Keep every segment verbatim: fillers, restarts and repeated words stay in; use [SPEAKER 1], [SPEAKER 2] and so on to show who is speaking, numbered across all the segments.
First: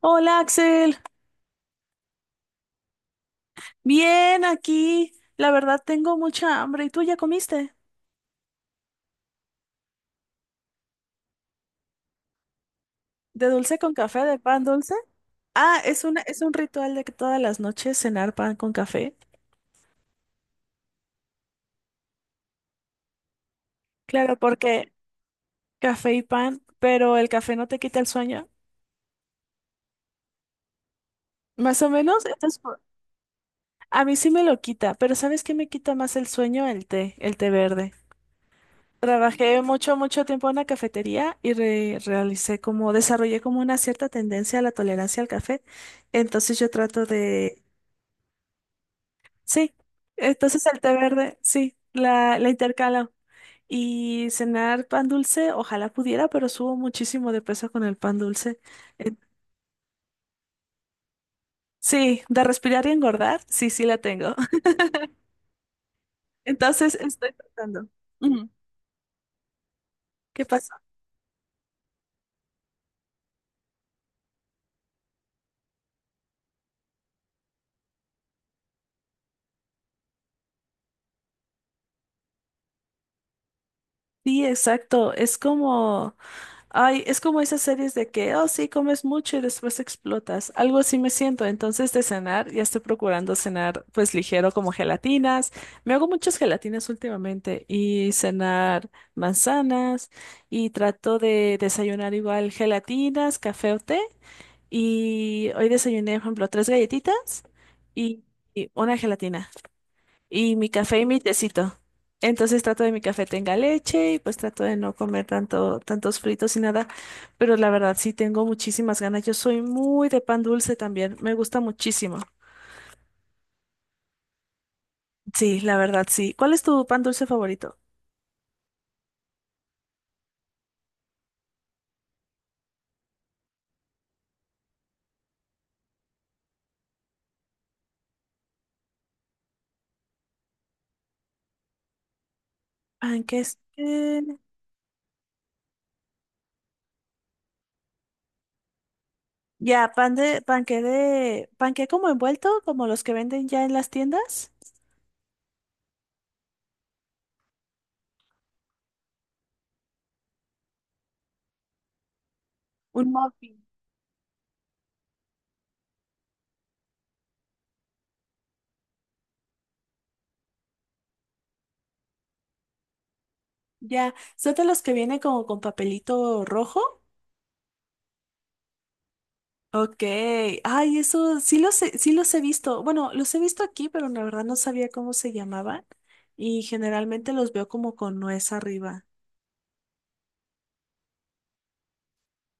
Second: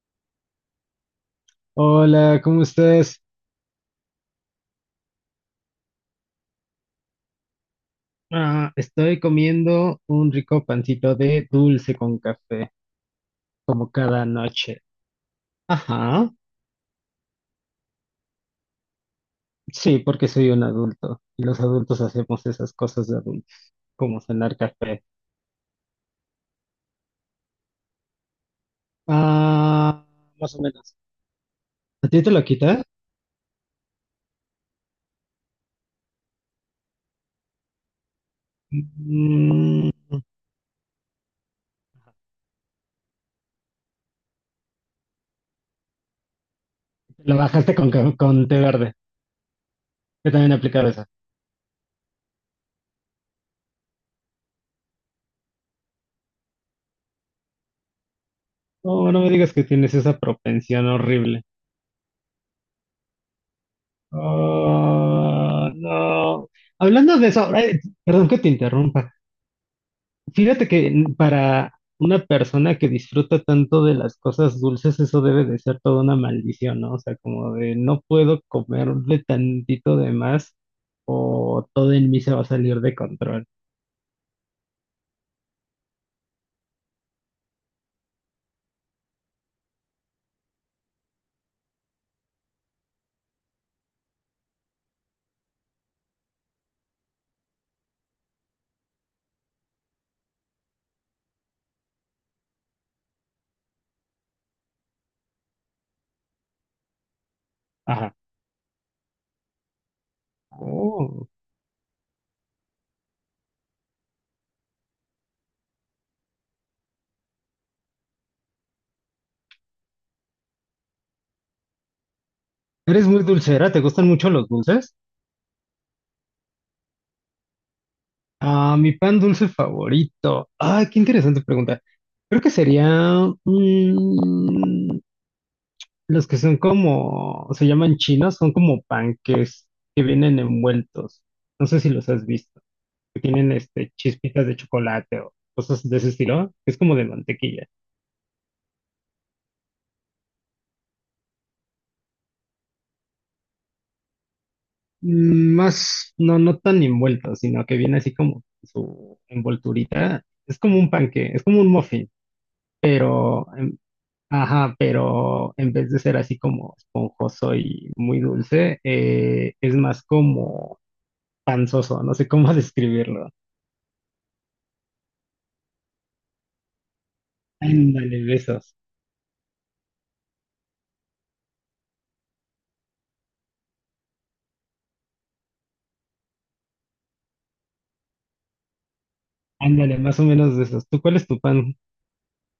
[SPEAKER 1] Hola, Axel,
[SPEAKER 2] Hola, ¿cómo estás?
[SPEAKER 1] bien aquí. La verdad tengo mucha hambre. ¿Y tú ya comiste?
[SPEAKER 2] Ah, estoy comiendo un rico pancito de dulce con café,
[SPEAKER 1] ¿De dulce
[SPEAKER 2] como
[SPEAKER 1] con café,
[SPEAKER 2] cada
[SPEAKER 1] de pan
[SPEAKER 2] noche.
[SPEAKER 1] dulce? Ah, es una,
[SPEAKER 2] Ajá,
[SPEAKER 1] es un ritual de que todas las noches cenar pan con café.
[SPEAKER 2] sí, porque soy un adulto y los adultos hacemos esas cosas de adultos, como
[SPEAKER 1] Claro,
[SPEAKER 2] cenar
[SPEAKER 1] porque
[SPEAKER 2] café.
[SPEAKER 1] café y pan, pero el café no te quita el sueño.
[SPEAKER 2] Ah, más o menos.
[SPEAKER 1] Más o
[SPEAKER 2] ¿A ti
[SPEAKER 1] menos,
[SPEAKER 2] te lo
[SPEAKER 1] entonces, por-
[SPEAKER 2] quita?
[SPEAKER 1] a mí sí me lo quita, pero ¿sabes qué me quita más el sueño? El té, el té verde. Trabajé
[SPEAKER 2] Mm,
[SPEAKER 1] mucho, mucho tiempo en una cafetería y re- realicé como, desarrollé como una cierta tendencia a la tolerancia al café. Entonces yo trato
[SPEAKER 2] lo
[SPEAKER 1] de
[SPEAKER 2] bajaste con, ca- con té verde.
[SPEAKER 1] Sí,
[SPEAKER 2] Yo también he
[SPEAKER 1] entonces el
[SPEAKER 2] aplicado
[SPEAKER 1] té
[SPEAKER 2] esa.
[SPEAKER 1] verde, sí, la, la intercalo. Y cenar pan dulce, ojalá pudiera, pero subo muchísimo de peso con el pan dulce.
[SPEAKER 2] No,
[SPEAKER 1] Eh,
[SPEAKER 2] no me digas que tienes esa propensión horrible.
[SPEAKER 1] sí, de respirar y engordar, sí, sí la tengo.
[SPEAKER 2] Ah, no.
[SPEAKER 1] Entonces
[SPEAKER 2] Hablando de
[SPEAKER 1] estoy
[SPEAKER 2] eso, eh,
[SPEAKER 1] tratando.
[SPEAKER 2] perdón que
[SPEAKER 1] Ujú.
[SPEAKER 2] te interrumpa.
[SPEAKER 1] ¿Qué
[SPEAKER 2] Fíjate
[SPEAKER 1] pasa?
[SPEAKER 2] que n- para una persona que disfruta tanto de las cosas dulces, eso debe de ser toda una maldición, ¿no? O sea, como de no puedo comerle tantito de más o todo en mí se va a salir de control.
[SPEAKER 1] Sí, exacto. Es como Ay, es como esas series de que, oh, sí, comes mucho y después explotas. Algo así me siento. Entonces, de cenar, ya estoy procurando cenar, pues ligero, como gelatinas. Me hago muchas gelatinas últimamente y cenar manzanas, y trato de desayunar igual gelatinas, café o té. Y hoy desayuné, por ejemplo, tres galletitas
[SPEAKER 2] Ajá.
[SPEAKER 1] y, y una gelatina y mi café y mi
[SPEAKER 2] Oh.
[SPEAKER 1] tecito. Entonces trato de mi café tenga leche, y pues trato de no comer tanto, tantos fritos y nada. Pero la verdad sí tengo muchísimas ganas. Yo soy muy de pan dulce también. Me gusta muchísimo.
[SPEAKER 2] Eres muy dulcera, ¿te gustan mucho los dulces?
[SPEAKER 1] Sí, la verdad sí. ¿Cuál es tu pan dulce favorito?
[SPEAKER 2] Ah, mi pan dulce favorito. Ah, qué interesante pregunta. Creo que sería... mm, los que son como, se llaman chinos, son como panques que vienen envueltos. No sé si los has visto. Que
[SPEAKER 1] Panques.
[SPEAKER 2] tienen este
[SPEAKER 1] eh,
[SPEAKER 2] chispitas de chocolate o cosas de ese estilo. Es como de mantequilla.
[SPEAKER 1] Ya, pan de, panque de, panque como envuelto, como los que venden ya en las tiendas.
[SPEAKER 2] Mm, Más, no, no tan envueltos, sino que viene así como su envolturita. Es como un panque, es como un muffin,
[SPEAKER 1] Un
[SPEAKER 2] pero,
[SPEAKER 1] muffin.
[SPEAKER 2] em, ajá, pero en vez de ser así como esponjoso y muy dulce, eh, es más como panzoso. No sé cómo describirlo.
[SPEAKER 1] Ya, ¿son de los que vienen como con papelito rojo?
[SPEAKER 2] Ándale, de esos.
[SPEAKER 1] Ok, ay, eso sí los he, sí los he visto. Bueno, los he visto aquí, pero la verdad no sabía cómo se llamaban, y generalmente los veo como con nuez arriba.
[SPEAKER 2] Ándale, más o menos de esos. ¿Tú cuál es tu pan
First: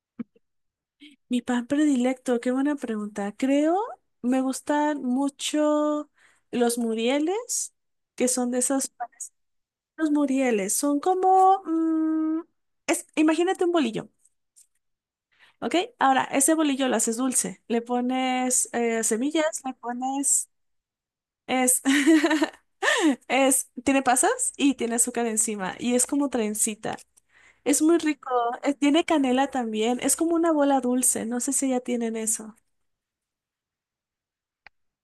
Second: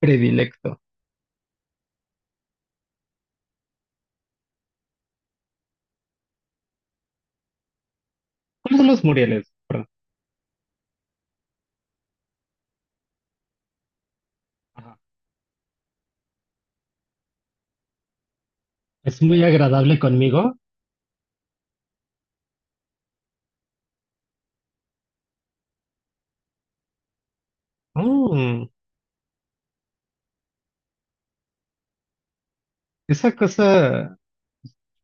[SPEAKER 2] predilecto?
[SPEAKER 1] Mi pan predilecto, qué buena pregunta. Creo me gustan mucho los murieles, que son de
[SPEAKER 2] ¿Cuáles son
[SPEAKER 1] esos.
[SPEAKER 2] los murieles? Perdón.
[SPEAKER 1] Los murieles, son como, mm, es, imagínate un bolillo.
[SPEAKER 2] Ajá.
[SPEAKER 1] ¿Ok? Ahora, ese bolillo lo haces dulce, le pones eh,
[SPEAKER 2] ¿Es muy
[SPEAKER 1] semillas, le
[SPEAKER 2] agradable
[SPEAKER 1] pones
[SPEAKER 2] conmigo?
[SPEAKER 1] es Es, tiene pasas y tiene azúcar encima y es como trencita. Es muy rico.
[SPEAKER 2] Mm,
[SPEAKER 1] eh, Tiene canela también. Es como una bola dulce. No sé si ya tienen eso.
[SPEAKER 2] esa cosa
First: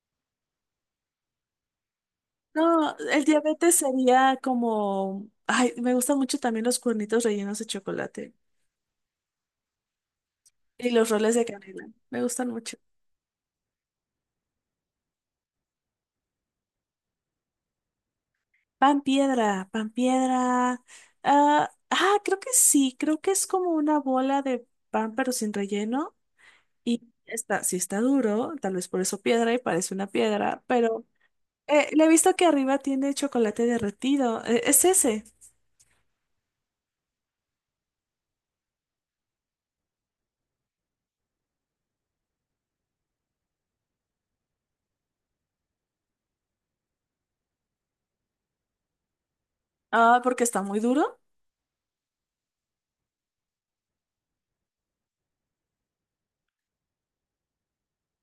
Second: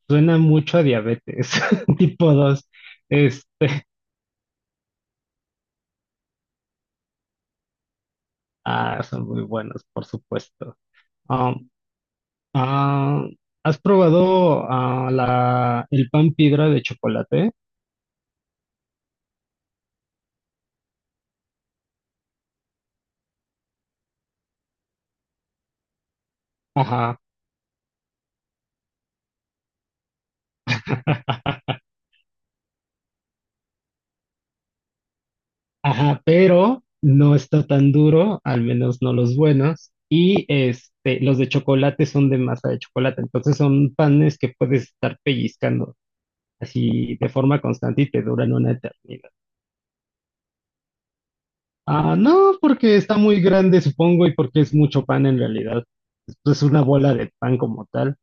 [SPEAKER 2] suena mucho a diabetes, tipo dos.
[SPEAKER 1] No, el diabetes
[SPEAKER 2] Este,
[SPEAKER 1] sería como. Ay, me gustan mucho también los cuernitos rellenos de chocolate
[SPEAKER 2] ah, son muy buenos, por supuesto.
[SPEAKER 1] y los roles de
[SPEAKER 2] Ah,
[SPEAKER 1] canela. Me gustan mucho.
[SPEAKER 2] ah, ¿has probado ah, la, el pan piedra de chocolate?
[SPEAKER 1] Pan piedra, pan piedra. Ah, ah, creo que sí. Creo que es como una bola de pan pero sin relleno. Y
[SPEAKER 2] Ajá.
[SPEAKER 1] está, sí está duro, tal vez por eso piedra, y parece una piedra, pero. Eh, le he visto que arriba tiene chocolate derretido. Eh, ¿es ese?
[SPEAKER 2] Ajá, pero no está tan duro, al menos no los buenos. Y este, los de chocolate son de masa de chocolate, entonces son panes que puedes estar pellizcando así de forma constante y te duran una eternidad.
[SPEAKER 1] Ah, porque está muy duro.
[SPEAKER 2] Ah, no, porque está muy grande, supongo, y porque es mucho pan en realidad. Esto es una bola de pan como tal.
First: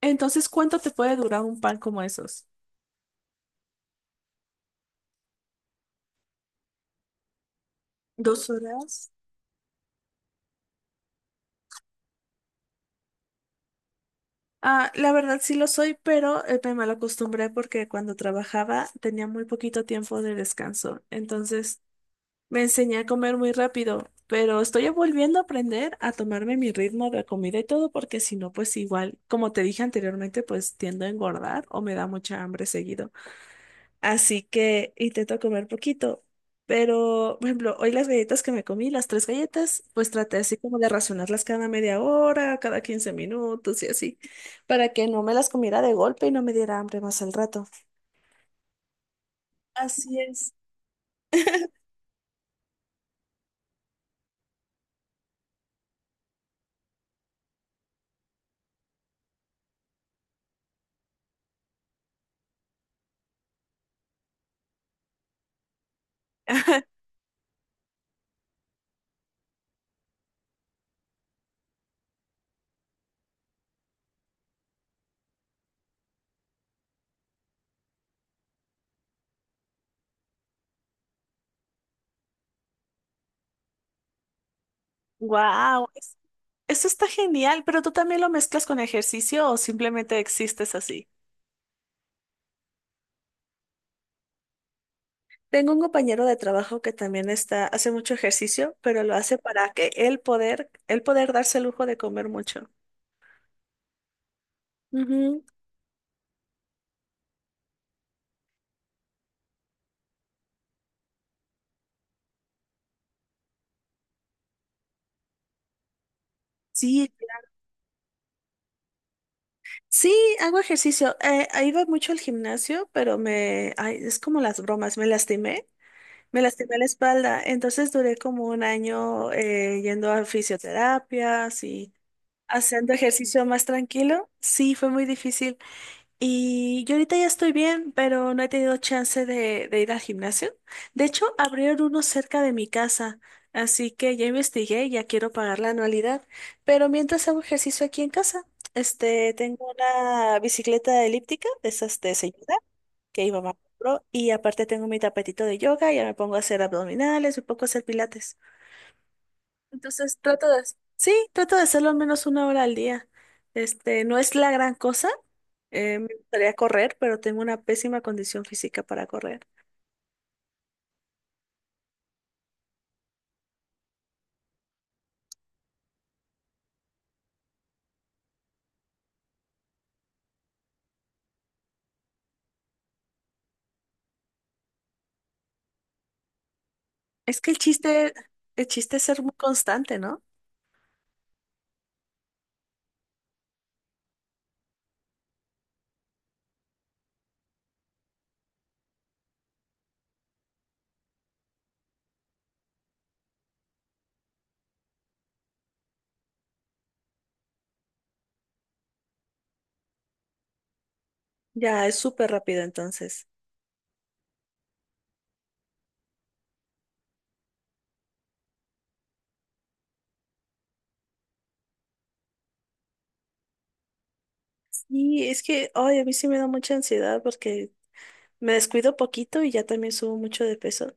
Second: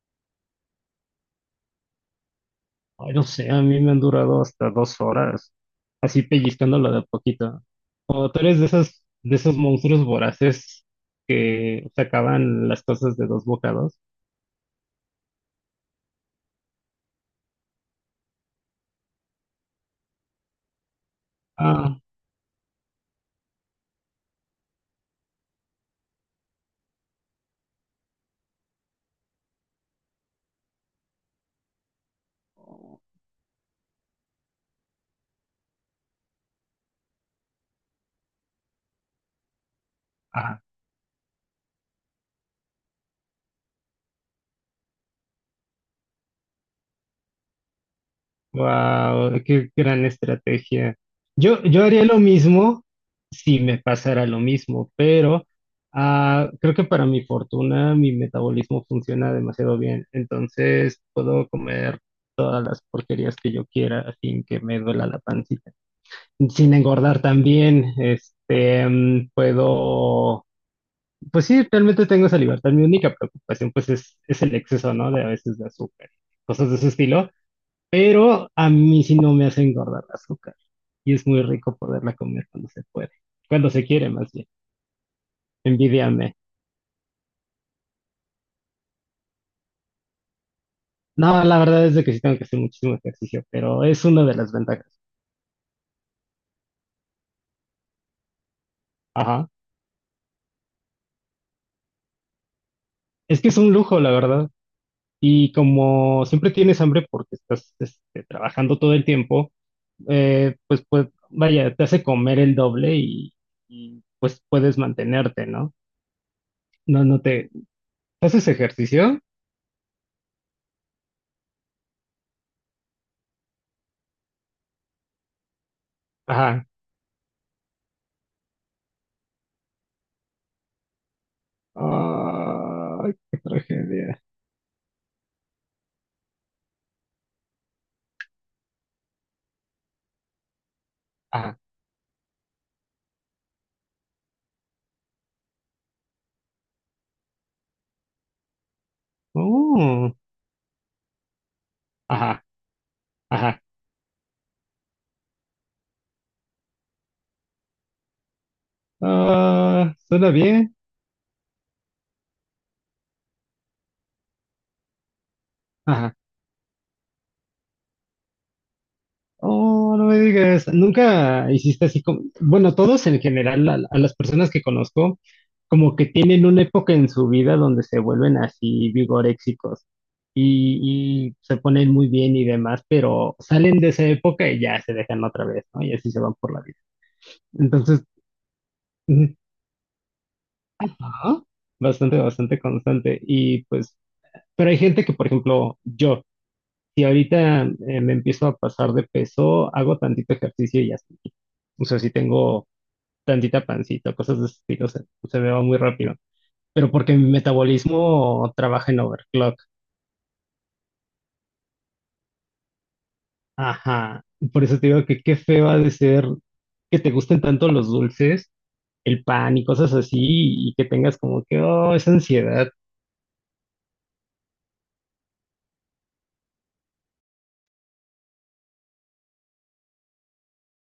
[SPEAKER 1] Entonces, ¿cuánto te puede durar un pan como esos?
[SPEAKER 2] Ay, no sé, a mí me han durado hasta dos horas, así pellizcándolo de a poquito. O tú
[SPEAKER 1] ¿Dos
[SPEAKER 2] eres de esos,
[SPEAKER 1] horas?
[SPEAKER 2] de esos monstruos voraces que se acaban las cosas de dos bocados.
[SPEAKER 1] Ah, la verdad sí lo soy, pero eh, me mal acostumbré porque cuando trabajaba tenía muy poquito tiempo de descanso. Entonces,
[SPEAKER 2] Ah,
[SPEAKER 1] me enseñé a comer muy rápido, pero estoy volviendo a aprender a tomarme mi ritmo de comida y todo porque si no, pues igual, como te dije anteriormente, pues tiendo a engordar o me da mucha hambre seguido. Así que intento comer poquito. Pero, por ejemplo, hoy las galletas que me comí, las tres galletas, pues traté así
[SPEAKER 2] ah,
[SPEAKER 1] como de racionarlas cada media hora, cada quince minutos y así, para que no me las comiera de golpe y no me diera hambre más al rato.
[SPEAKER 2] wow, qué gran
[SPEAKER 1] Así es.
[SPEAKER 2] estrategia. Yo, yo haría lo mismo si me pasara lo mismo, pero ah, creo que para mi fortuna mi metabolismo funciona demasiado bien, entonces puedo comer todas las porquerías que yo quiera sin que me duela la pancita. Sin engordar también, este, mm, puedo pues sí, realmente tengo esa libertad. Mi única preocupación, pues, es, es el exceso, ¿no? De a veces de azúcar, cosas de ese estilo. Pero a mí sí no me hace engordar el azúcar. Y es muy rico poderla comer cuando se puede. Cuando se quiere, más bien.
[SPEAKER 1] Wow,
[SPEAKER 2] Envidiame.
[SPEAKER 1] eso está genial, pero tú también lo mezclas con ejercicio o simplemente existes así.
[SPEAKER 2] No, la verdad es de que sí tengo que hacer muchísimo ejercicio, pero es una de las ventajas.
[SPEAKER 1] Tengo un compañero de trabajo que también está, hace mucho ejercicio, pero lo hace
[SPEAKER 2] Ajá.
[SPEAKER 1] para que él poder, él poder darse el lujo de comer mucho.
[SPEAKER 2] Es que es un lujo, la verdad. Y como siempre tienes hambre porque estás este, trabajando todo el tiempo, eh, pues, pues vaya, te hace comer el doble y, y, pues puedes mantenerte, ¿no? No,
[SPEAKER 1] Sí,
[SPEAKER 2] no te... ¿Haces ejercicio?
[SPEAKER 1] sí, hago ejercicio. Eh, eh, iba mucho al gimnasio, pero me, ay, es como las bromas, me lastimé, me
[SPEAKER 2] Ajá.
[SPEAKER 1] lastimé la espalda. Entonces duré como un año eh, yendo a fisioterapias y haciendo
[SPEAKER 2] Ay, qué
[SPEAKER 1] ejercicio más
[SPEAKER 2] tragedia.
[SPEAKER 1] tranquilo. Sí, fue muy difícil. Y yo ahorita ya estoy bien, pero no he tenido chance de, de ir al gimnasio. De hecho,
[SPEAKER 2] Ajá.
[SPEAKER 1] abrieron uno cerca de mi casa, así que ya investigué y ya quiero pagar la anualidad. Pero mientras hago ejercicio aquí en casa, este, tengo
[SPEAKER 2] Oh,
[SPEAKER 1] una bicicleta elíptica, de esas de
[SPEAKER 2] ajá,
[SPEAKER 1] señora, que mi mamá
[SPEAKER 2] ajá.
[SPEAKER 1] compró, y aparte tengo mi tapetito de yoga, ya me pongo a hacer abdominales, me pongo a hacer pilates.
[SPEAKER 2] Ah,
[SPEAKER 1] Entonces
[SPEAKER 2] suena
[SPEAKER 1] trato de,
[SPEAKER 2] bien.
[SPEAKER 1] sí, trato de hacerlo al menos una hora al día. Este, no es la gran cosa. eh, me
[SPEAKER 2] Ajá.
[SPEAKER 1] gustaría correr, pero tengo una pésima condición física para correr.
[SPEAKER 2] Oh, no me digas, nunca hiciste así como, bueno, todos en general, a, a las personas que conozco, como que tienen una época en su vida donde se vuelven así vigoréxicos y, y se ponen muy bien y demás, pero salen de esa época y ya se dejan otra vez, ¿no? Y así se van por la vida.
[SPEAKER 1] Es que el
[SPEAKER 2] Entonces,
[SPEAKER 1] chiste, el chiste es ser muy
[SPEAKER 2] mm,
[SPEAKER 1] constante, ¿no?
[SPEAKER 2] ajá, bastante, bastante constante. Y pues, pero hay gente que, por ejemplo, yo, si ahorita eh, me empiezo a pasar de peso, hago tantito ejercicio y ya estoy. O sea, si tengo tantita pancita, cosas de ese estilo, se, se me va muy rápido. Pero porque mi metabolismo trabaja en overclock.
[SPEAKER 1] Ya, es súper rápido entonces.
[SPEAKER 2] Ajá. Por eso te digo que qué feo ha de ser que te gusten tanto los dulces, el pan y cosas así, y que tengas como que, oh, esa ansiedad.
[SPEAKER 1] Y es que, ay, a mí sí me da mucha ansiedad porque me descuido poquito y ya también subo mucho de peso.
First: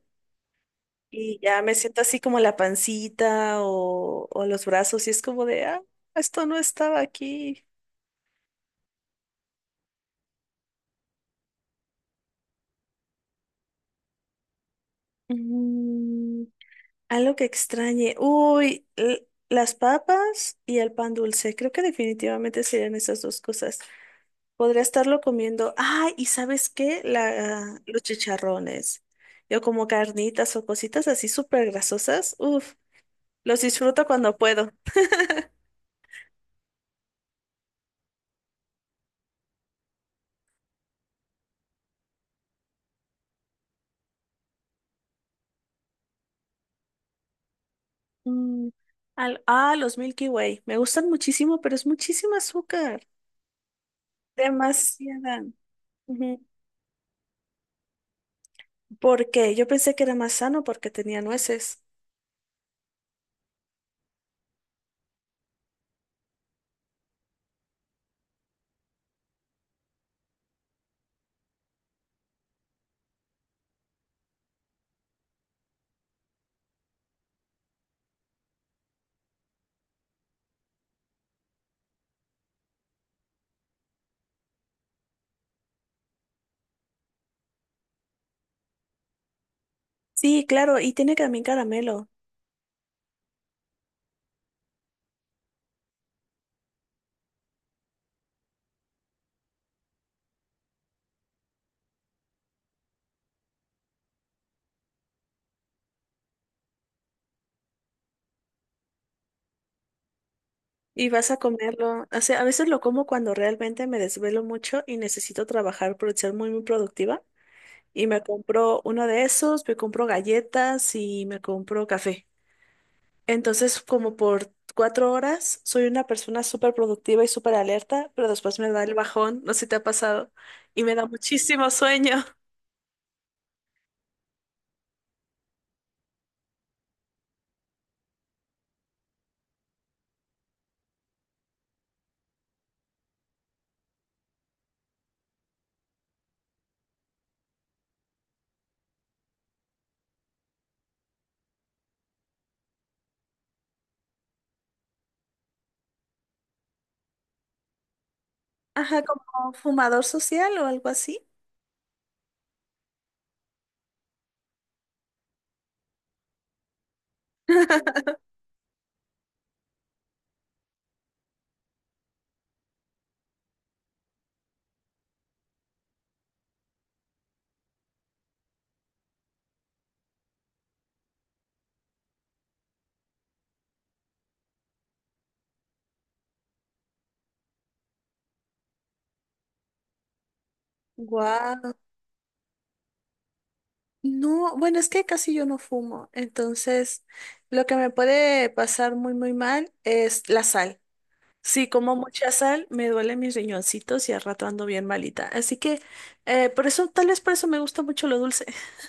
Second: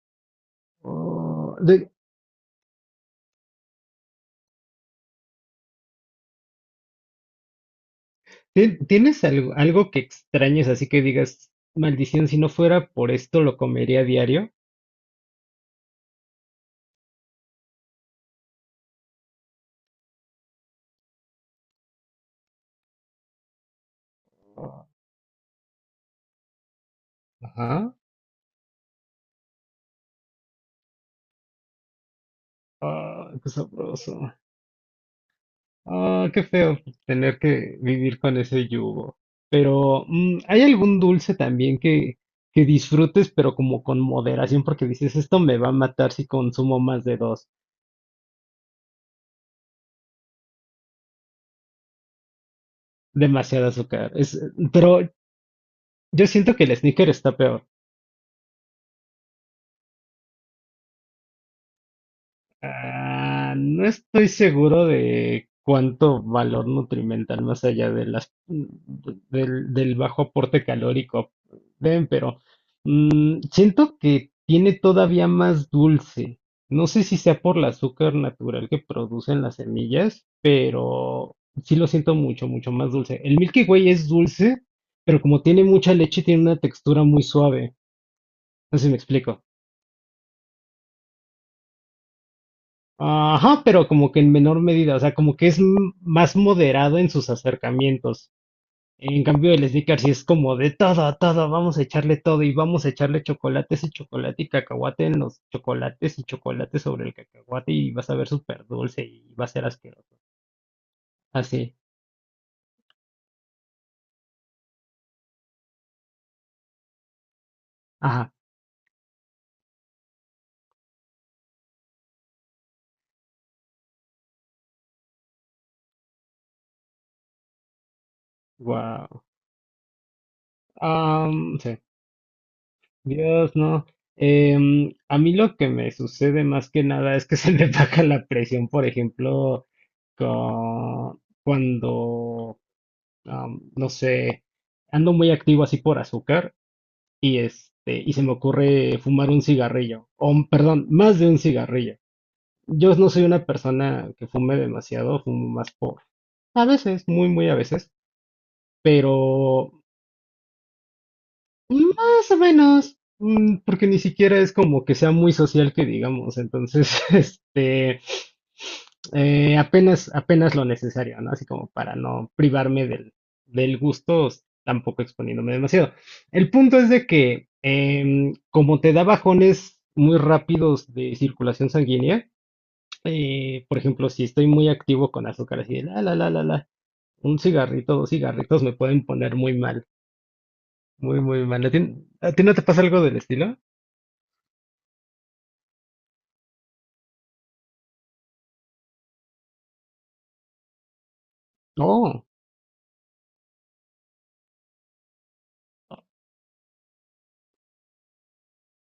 [SPEAKER 1] Y
[SPEAKER 2] Oh,
[SPEAKER 1] ya me
[SPEAKER 2] de-
[SPEAKER 1] siento así como la pancita o, o los brazos y es como de, ah, esto no estaba aquí.
[SPEAKER 2] ¿tien- ¿tienes algo, algo que extrañes así que digas, maldición, si no fuera por esto lo comería a diario?
[SPEAKER 1] Mm, Algo que extrañe. Uy, l- las papas y el pan dulce. Creo que definitivamente serían esas dos cosas. Podría
[SPEAKER 2] Oh,
[SPEAKER 1] estarlo comiendo. Ah, ¿y sabes qué? La,
[SPEAKER 2] ajá.
[SPEAKER 1] los chicharrones. Yo como carnitas o cositas así súper grasosas. Uf,
[SPEAKER 2] Ah, qué
[SPEAKER 1] los disfruto
[SPEAKER 2] sabroso.
[SPEAKER 1] cuando puedo.
[SPEAKER 2] Ah, qué feo tener que vivir con ese yugo. Pero, mm, ¿hay algún dulce también que, que disfrutes, pero como con moderación? Porque dices, esto me va a matar si consumo más de dos,
[SPEAKER 1] Mm, al- ah, los Milky Way. Me gustan muchísimo, pero es muchísimo azúcar.
[SPEAKER 2] demasiado azúcar. Es, pero
[SPEAKER 1] Demasiada.
[SPEAKER 2] yo
[SPEAKER 1] Ujú.
[SPEAKER 2] siento que el sneaker está peor.
[SPEAKER 1] ¿Por qué? Yo pensé que era más sano porque tenía nueces.
[SPEAKER 2] Ah, no estoy seguro de cuánto valor nutrimental más allá de las, del, del bajo aporte calórico den, pero. Mm, Siento que tiene todavía más dulce. No sé si sea por el azúcar natural que producen las semillas. Sí lo siento mucho, mucho más dulce. El Milky Way es dulce, pero como tiene mucha leche, tiene una textura muy suave. No sé si me explico.
[SPEAKER 1] Sí, claro, y tiene también caramelo.
[SPEAKER 2] Ajá, pero como que en menor medida, o sea, como que es m- más moderado en sus acercamientos. En cambio, el Snickers sí es como de todo, todo, vamos a echarle todo y vamos a echarle chocolates y chocolate y cacahuate en los chocolates y chocolate sobre el cacahuate y vas a ver súper dulce y va a ser asqueroso.
[SPEAKER 1] Y vas a
[SPEAKER 2] Así,
[SPEAKER 1] comerlo. O sea, a veces lo como cuando realmente me desvelo mucho y necesito trabajar por ser muy, muy productiva. Y me
[SPEAKER 2] ajá,
[SPEAKER 1] compro uno de esos, me compro galletas y me compro café. Entonces, como por cuatro horas, soy una persona súper productiva y súper alerta, pero después me da el
[SPEAKER 2] wow.
[SPEAKER 1] bajón, no sé si te ha pasado, y me da
[SPEAKER 2] Am,
[SPEAKER 1] muchísimo
[SPEAKER 2] sí,
[SPEAKER 1] sueño.
[SPEAKER 2] Dios, no. Em, a mí lo que me sucede más que nada es que se me baja la presión, por ejemplo, con- cuando, am, no sé, ando muy activo así por azúcar. Y este, y se me ocurre fumar un cigarrillo, o un- perdón, más de un cigarrillo. Yo no soy una persona que fume demasiado, fumo más por, a veces, muy, muy a veces,
[SPEAKER 1] Ajá, como
[SPEAKER 2] pero
[SPEAKER 1] fumador social o algo así.
[SPEAKER 2] más o menos, mm, porque ni siquiera es como que sea muy social que digamos, entonces, este, eh, apenas, apenas lo necesario, ¿no? Así como para no privarme del, del gusto, s- tampoco exponiéndome demasiado. El punto es de que, em, como te da bajones muy rápidos de circulación sanguínea, eh, por ejemplo, si estoy muy activo con azúcar, así de la, la, la, la, la, un cigarrito, dos cigarritos me pueden poner muy mal. Muy, muy mal. ¿A
[SPEAKER 1] Wow.
[SPEAKER 2] ti, a ti no te pasa algo del estilo?
[SPEAKER 1] No, bueno, es que casi yo no fumo, entonces lo que me puede pasar muy, muy mal es la sal. Si como
[SPEAKER 2] Oh,
[SPEAKER 1] mucha sal, me duelen mis riñoncitos y al rato ando bien malita. Así que eh, por eso, tal vez por eso me gusta mucho lo dulce.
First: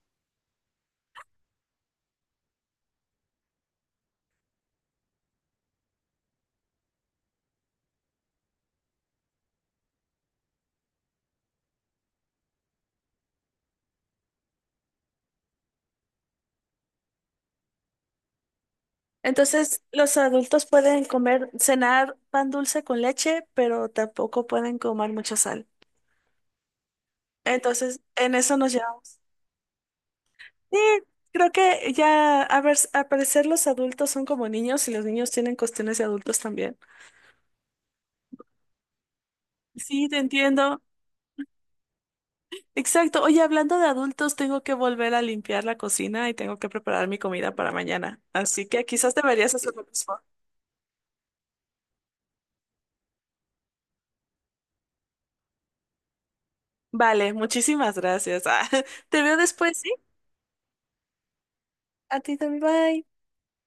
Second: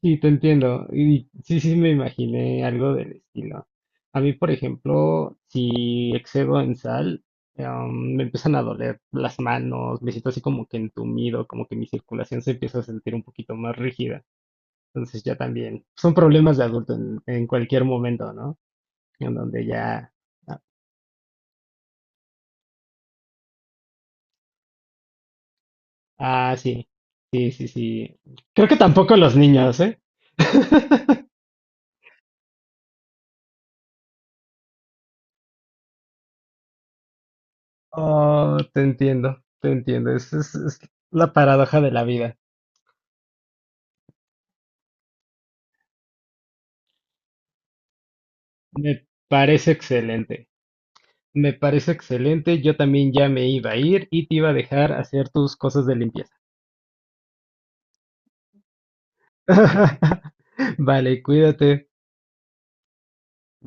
[SPEAKER 2] sí, te entiendo. Y sí, sí, me imaginé algo del estilo. A mí, por ejemplo, si excedo en sal, em, me empiezan a doler las manos, me siento así como que entumido, como que mi circulación se empieza a sentir un poquito más rígida. Entonces ya también son problemas de adulto en, en cualquier momento, ¿no? En donde
[SPEAKER 1] Entonces,
[SPEAKER 2] ya...
[SPEAKER 1] los
[SPEAKER 2] Ah,
[SPEAKER 1] adultos pueden comer, cenar pan dulce con leche, pero tampoco pueden comer mucha sal.
[SPEAKER 2] ah, sí, sí, sí,
[SPEAKER 1] Entonces,
[SPEAKER 2] sí.
[SPEAKER 1] en eso
[SPEAKER 2] Creo
[SPEAKER 1] nos
[SPEAKER 2] que tampoco
[SPEAKER 1] llevamos.
[SPEAKER 2] los niños, ¿eh?
[SPEAKER 1] Sí, creo que ya, a ver, al parecer los adultos son como niños, y los niños tienen cuestiones de adultos también.
[SPEAKER 2] Oh, te entiendo, te
[SPEAKER 1] Sí,
[SPEAKER 2] entiendo.
[SPEAKER 1] te
[SPEAKER 2] Es, es, es
[SPEAKER 1] entiendo.
[SPEAKER 2] la paradoja de la vida.
[SPEAKER 1] Exacto. Oye, hablando de adultos, tengo que volver a limpiar la cocina y tengo que preparar mi comida para mañana. Así que
[SPEAKER 2] Me
[SPEAKER 1] quizás deberías
[SPEAKER 2] parece
[SPEAKER 1] hacer lo mismo.
[SPEAKER 2] excelente. Me parece excelente. Yo también ya me iba a ir y te iba a dejar hacer tus cosas de limpieza.
[SPEAKER 1] Vale, muchísimas gracias. Ah, te veo después, ¿sí?
[SPEAKER 2] Vale, cuídate.
[SPEAKER 1] A ti también, bye.
[SPEAKER 2] Bye.